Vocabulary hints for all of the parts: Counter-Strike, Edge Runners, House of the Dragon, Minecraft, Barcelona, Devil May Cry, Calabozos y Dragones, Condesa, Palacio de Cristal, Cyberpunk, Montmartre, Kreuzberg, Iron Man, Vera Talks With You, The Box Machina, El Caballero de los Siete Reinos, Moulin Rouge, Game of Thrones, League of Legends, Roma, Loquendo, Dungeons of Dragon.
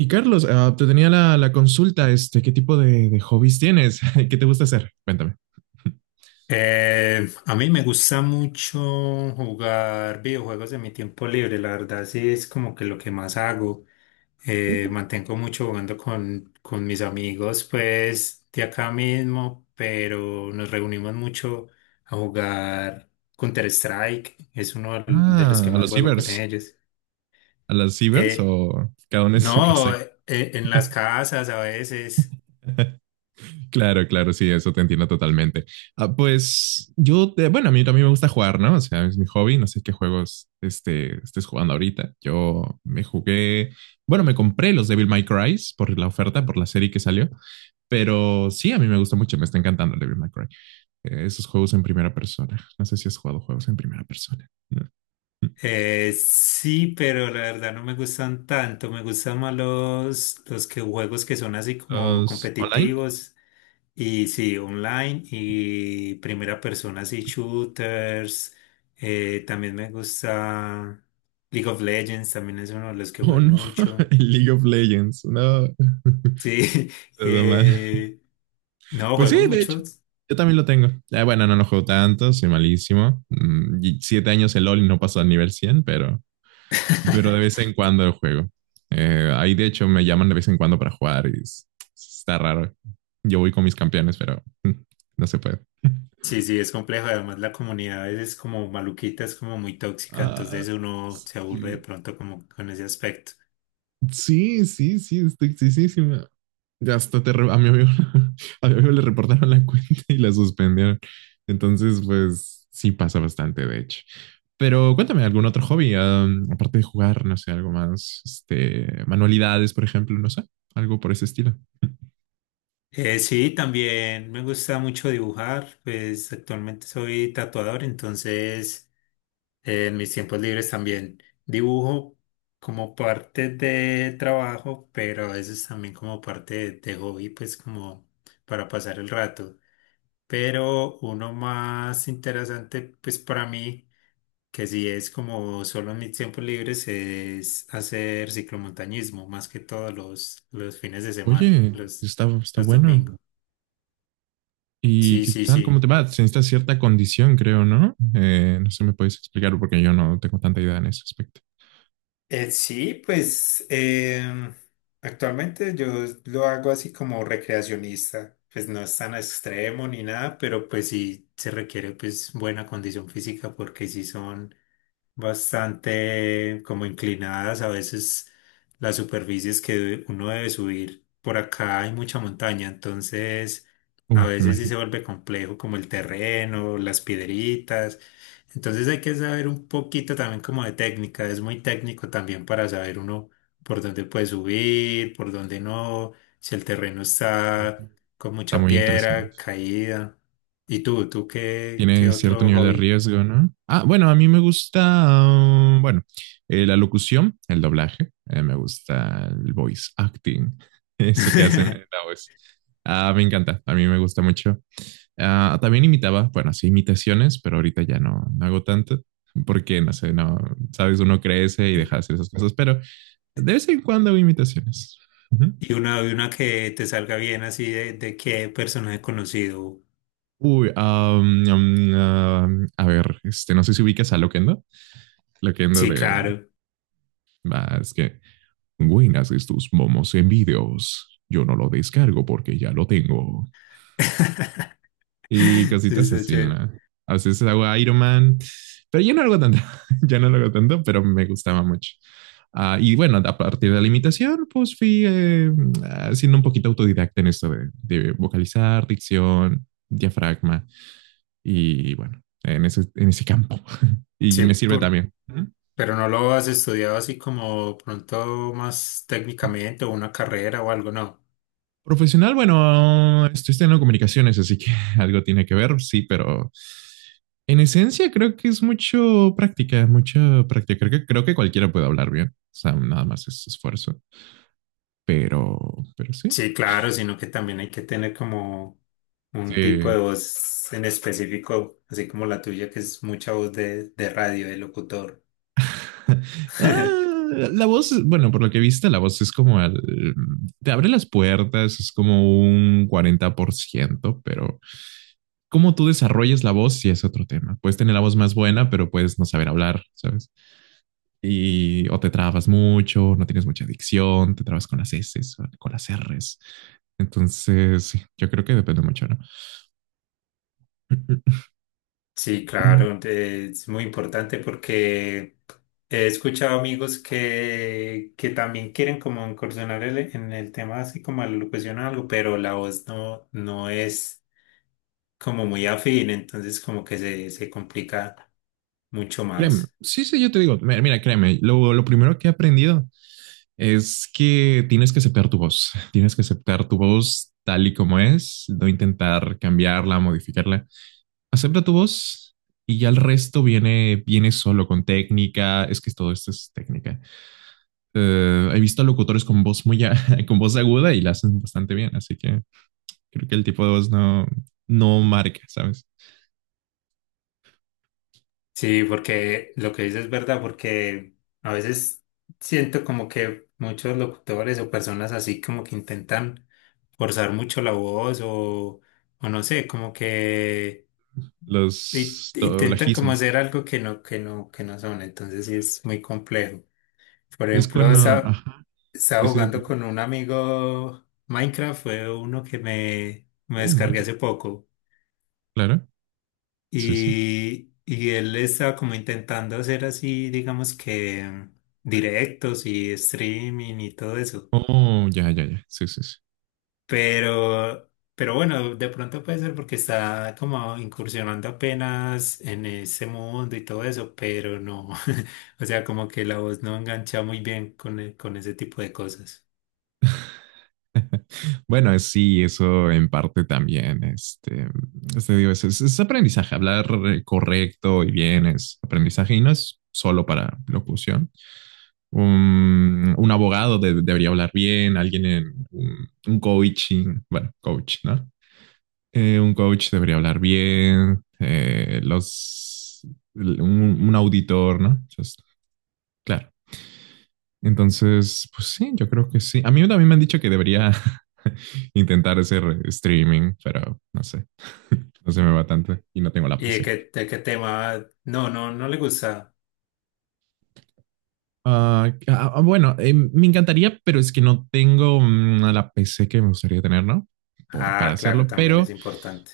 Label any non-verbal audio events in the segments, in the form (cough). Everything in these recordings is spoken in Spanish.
Y Carlos, te tenía la consulta, este, ¿qué tipo de hobbies tienes? (laughs) ¿Qué te gusta hacer? Cuéntame. (laughs) A mí me gusta mucho jugar videojuegos en mi tiempo libre, la verdad sí es como que lo que más hago. Uh. Mantengo mucho jugando con mis amigos, pues de acá mismo, pero nos reunimos mucho a jugar Counter-Strike, es uno de los que A más los juego con cibers ellos. a las cibers Eh, o cada uno en su casa. no, en las casas a veces. (laughs) Claro, claro, sí, eso te entiendo totalmente. Pues yo, bueno, a mí también me gusta jugar, ¿no? O sea, es mi hobby, no sé qué juegos este, estés jugando ahorita. Yo me jugué, bueno, me compré los Devil May Cry por la oferta, por la serie que salió, pero sí, a mí me gusta mucho, me está encantando el Devil May Cry. Esos juegos en primera persona, no sé si has jugado juegos en primera persona, ¿no? Sí, pero la verdad no me gustan tanto. Me gustan más los que juegos que son así como ¿Los online? competitivos y sí, online y primera persona, así shooters. También me gusta League of Legends, también es uno de los que Oh, juego no, (laughs) mucho. el League of Legends, no, Sí, (laughs) (laughs) todo mal. eh, no, Pues sí, juego de hecho. muchos. Yo también lo tengo. Ya, bueno, no lo juego tanto, soy malísimo. Y 7 años el LOL y no paso al nivel 100, pero (laughs) de vez en cuando lo juego. Ahí de hecho me llaman de vez en cuando para jugar está raro. Yo voy con mis campeones, pero (laughs) no se puede. Sí, sí, es complejo. Además, la comunidad a veces es como maluquita, es como muy tóxica, Ah, entonces uno se aburre de sí. pronto como con ese aspecto. Sí, sí, sí, estoy tristísima. Ya hasta a mi amigo, (laughs) a mi amigo le reportaron la cuenta y la suspendieron. Entonces, pues sí pasa bastante, de hecho. Pero cuéntame, ¿algún otro hobby? Aparte de jugar, no sé, algo más, este, manualidades, por ejemplo, no sé, algo por ese estilo. Sí, también me gusta mucho dibujar, pues actualmente soy tatuador, entonces en mis tiempos libres también dibujo como parte de trabajo, pero a veces también como parte de hobby, pues como para pasar el rato. Pero uno más interesante, pues para mí, que si es como solo en mis tiempos libres es hacer ciclomontañismo, más que todos los fines de semana, Oye, está los bueno. domingos. ¿Y Sí, qué sí, tal? ¿Cómo sí. te va? Se necesita cierta condición, creo, ¿no? No sé, me puedes explicar porque yo no tengo tanta idea en ese aspecto. Sí, pues actualmente yo lo hago así como recreacionista, pues no es tan extremo ni nada, pero pues sí se requiere pues buena condición física porque sí son bastante como inclinadas, a veces las superficies que uno debe subir. Por acá hay mucha montaña, entonces a Uf, veces sí imagino. se vuelve complejo como el terreno, las piedritas. Entonces hay que saber un poquito también como de técnica, es muy técnico también para saber uno por dónde puede subir, por dónde no, si el terreno Uy, está con está mucha muy interesante. piedra, caída. ¿Y tú qué, Tiene qué cierto otro nivel de hobby? riesgo, ¿no? Bueno, a mí me gusta, bueno, la locución, el doblaje, me gusta el voice acting, (laughs) eso que hacen en la (laughs) voz. Me encanta, a mí me gusta mucho. También imitaba, bueno, sí, imitaciones, pero ahorita ya no, no hago tanto porque, no sé, no, sabes, uno crece y deja de hacer esas cosas, pero de vez en cuando hago imitaciones. Ujú. Y una que te salga bien así de qué personaje conocido. Uy, a ver, este, no sé si ubicas a Loquendo. Loquendo Sí, de, claro. Es que, buenas estos momos en vídeos. Yo no lo descargo porque ya lo tengo. (laughs) Y Sí, cositas está así, chévere. ¿no? A veces hago Iron Man, pero yo no lo hago tanto, (laughs) ya no lo hago tanto, pero me gustaba mucho. Y bueno, a partir de la imitación, pues fui siendo un poquito autodidacta en esto de vocalizar, dicción, diafragma y bueno, en ese campo. (laughs) Y Sí, me sirve por, también. pero no lo has estudiado así como pronto más técnicamente o una carrera o algo, no. Profesional, bueno, estoy estudiando comunicaciones, así que (laughs) algo tiene que ver, sí, pero en esencia creo que es mucho práctica, mucha práctica. Creo que cualquiera puede hablar bien, o sea, nada más es esfuerzo, pero, pero sí. Sí, claro, sino que también hay que tener como un tipo de Sí. voz en específico, así como la tuya, que es mucha voz de radio, de locutor. (laughs) Ah, (laughs) la voz, bueno, por lo que viste, la voz es como el, te abre las puertas, es como un 40%, pero cómo tú desarrollas la voz sí es otro tema. Puedes tener la voz más buena, pero puedes no saber hablar, ¿sabes? Y o te trabas mucho, no tienes mucha adicción, te trabas con las S, con las erres. Entonces, sí, yo creo que depende mucho, ¿no? (laughs) Sí, claro, es muy importante porque he escuchado amigos que también quieren como incursionar en el tema así como a la locución o algo, pero la voz no, no es como muy afín, entonces como que se complica mucho Créeme, más. sí, sí, yo te digo, mira, mira, créeme, lo primero que he aprendido es que tienes que aceptar tu voz, tienes que aceptar tu voz tal y como es, no intentar cambiarla, modificarla. Acepta tu voz y ya el resto viene, viene solo con técnica, es que todo esto es técnica. He visto locutores con voz (laughs) con voz aguda y la hacen bastante bien, así que creo que el tipo de voz no, no marca, ¿sabes? Sí, porque lo que dices es verdad, porque a veces siento como que muchos locutores o personas así como que intentan forzar mucho la voz o no sé, como que Los intentan como doblajismos. hacer algo que no son, entonces sí es muy complejo. Por Es ejemplo, cuando, ajá. Sí, estaba sí, sí. jugando con un amigo Minecraft, fue uno que me Oh, my descargué God. hace poco Claro. Sí, sí. Y él estaba como intentando hacer así, digamos que directos y streaming y todo eso. Oh, ya, ya, ya. Sí, sí, sí. Pero bueno, de pronto puede ser porque está como incursionando apenas en ese mundo y todo eso, pero no. (laughs) O sea, como que la voz no engancha muy bien con, con ese tipo de cosas. Bueno, sí, eso en parte también, este digo, es aprendizaje, hablar correcto y bien es aprendizaje y no es solo para locución. Un abogado debería hablar bien, alguien en un coaching, bueno, coach, ¿no? Un coach debería hablar bien, los, un, un auditor, ¿no? Entonces, claro. Entonces, pues sí, yo creo que sí. A mí también me han dicho que debería (laughs) intentar hacer streaming, pero no sé. (laughs) No se me va tanto y no tengo la ¿Y PC. De qué tema? No, no, no le gusta. Bueno, me encantaría, pero es que no tengo a la PC que me gustaría tener, ¿no? Para Ah, claro, hacerlo, también es pero importante.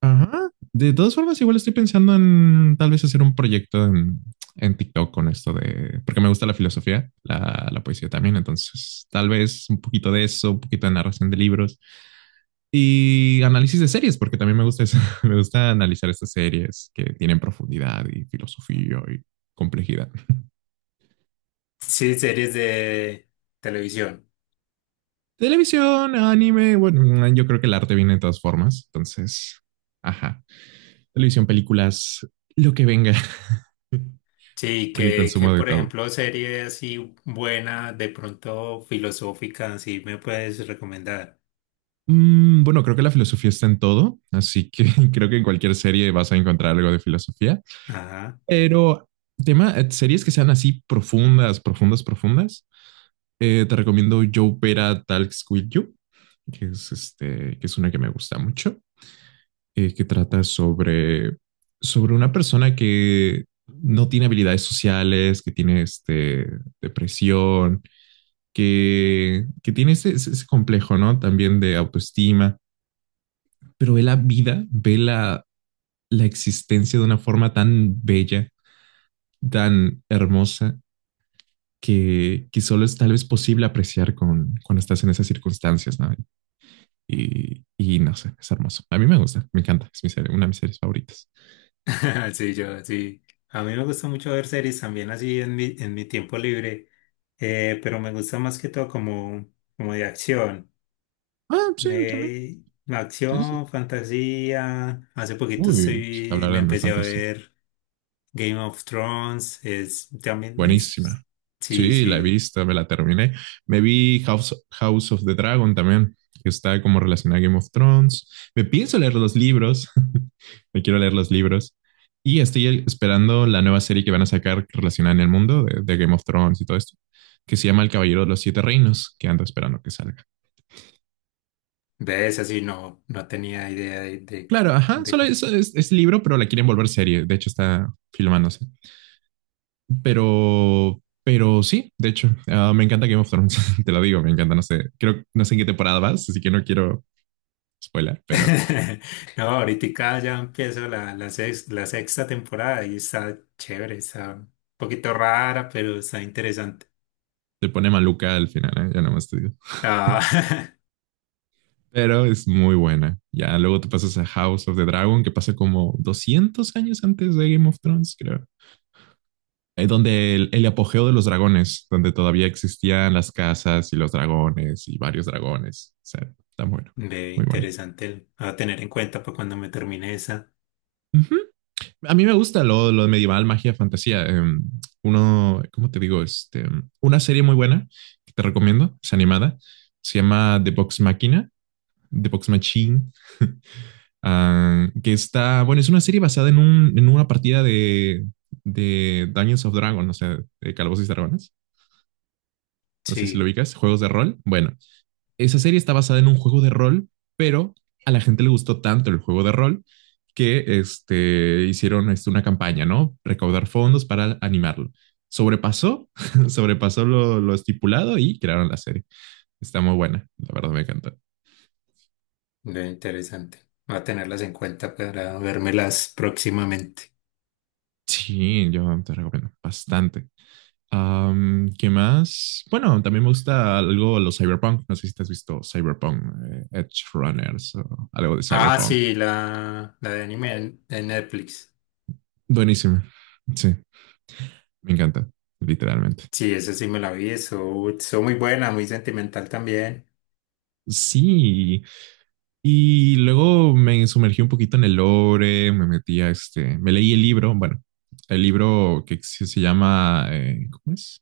ajá, de todas formas, igual estoy pensando en tal vez hacer un proyecto en TikTok con esto de, porque me gusta la filosofía, la poesía también, entonces tal vez un poquito de eso, un poquito de narración de libros y análisis de series, porque también me gusta eso, (laughs) me gusta analizar estas series que tienen profundidad y filosofía y complejidad. Sí, series de televisión. Televisión, anime, bueno, yo creo que el arte viene de todas formas, entonces, ajá. Televisión, películas, lo que venga, (laughs) Sí, porque que consumo de por todo. ejemplo, series así buenas, de pronto filosóficas, sí me puedes recomendar. Bueno, creo que la filosofía está en todo, así que (laughs) creo que en cualquier serie vas a encontrar algo de filosofía, Ajá. pero tema, series que sean así profundas, profundas, profundas, te recomiendo Yo Vera Talks With You, que es, este, que es una que me gusta mucho. Que trata sobre una persona que no tiene habilidades sociales, que tiene este, depresión, que tiene ese, ese complejo, ¿no? También de autoestima, pero ve la vida, ve la existencia de una forma tan bella, tan hermosa, que solo es tal vez posible apreciar cuando estás en esas circunstancias, ¿no? Y no sé, es hermoso. A mí me gusta, me encanta, una de mis series favoritas. (laughs) Sí, yo, sí. A mí me gusta mucho ver series también así en mi tiempo libre, pero me gusta más que todo como, como de acción. Sí, también. Me, Sí, sí. Sí. acción, fantasía. Hace poquito Uy, sí que estoy, hablar me de mi empecé a fantasía. ver Game of Thrones. Es, también Buenísima. es, sí, Sí, la he sí. visto, me la terminé. Me vi House of the Dragon también, que está como relacionada a Game of Thrones. Me pienso leer los libros. (laughs) Me quiero leer los libros. Y estoy esperando la nueva serie que van a sacar relacionada en el mundo de Game of Thrones y todo esto, que se llama El Caballero de los Siete Reinos, que ando esperando que salga. Ves, así no, no tenía idea de, Claro, ajá, de. solo es libro, pero la quieren volver serie. De hecho, está filmándose. Pero sí, de hecho, me encanta Game of Thrones, (laughs) te lo digo, me encanta, no sé, creo, no sé en qué temporada vas, así que no quiero spoiler, pero (laughs) No, ahorita ya empiezo la, la, la sexta temporada y está chévere, está un poquito rara, pero está interesante. te pone maluca al final, ¿eh? Ya nomás te digo. Ah, Pero es muy buena. Ya luego te pasas a House of the Dragon, que pasa como 200 años antes de Game of Thrones, creo. Es donde el apogeo de los dragones, donde todavía existían las casas y los dragones y varios dragones. O sea, está bueno, (laughs) ve, muy bueno. interesante. Va a tener en cuenta para cuando me termine esa. Ujú. A mí me gusta lo medieval, magia, fantasía. Uno, ¿cómo te digo? Este, una serie muy buena que te recomiendo, es animada, se llama The Box Machine, que está, bueno, es una serie basada en una partida de Dungeons of Dragon, o sea, de Calabozos y Dragones. No sé si lo Sí, ubicas, juegos de rol. Bueno, esa serie está basada en un juego de rol, pero a la gente le gustó tanto el juego de rol que este, hicieron este, una campaña, ¿no? Recaudar fondos para animarlo. Sobrepasó, (laughs) sobrepasó lo estipulado y crearon la serie. Está muy buena, la verdad me encanta. ve, interesante. Va a tenerlas en cuenta para vérmelas próximamente. Sí, yo te recomiendo bastante. ¿Qué más? Bueno, también me gusta algo los cyberpunk. No sé si te has visto cyberpunk, Edge Runners o algo de Ah, cyberpunk. sí, la de anime de Netflix. Buenísimo. Sí, me encanta, literalmente. Sí, esa sí me la vi, eso muy buena, muy sentimental también. Sí, y luego me sumergí un poquito en el lore, me metí a este, me leí el libro, bueno, el libro que se llama, ¿cómo es?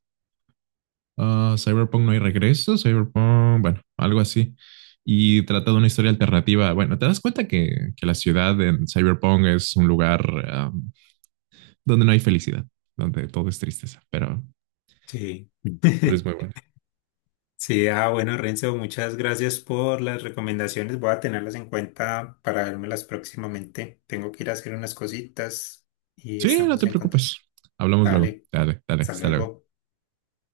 Cyberpunk no hay regreso, Cyberpunk, bueno, algo así. Y trata de una historia alternativa. Bueno, te das cuenta que la ciudad en Cyberpunk es un lugar donde no hay felicidad, donde todo es tristeza, pero, Sí. pero es muy (laughs) bueno. Sí, ah, bueno, Renzo, muchas gracias por las recomendaciones. Voy a tenerlas en cuenta para vérmelas próximamente. Tengo que ir a hacer unas cositas y Sí, no estamos te en preocupes. contacto. Hablamos luego. Dale, Dale, dale, hasta hasta luego. luego.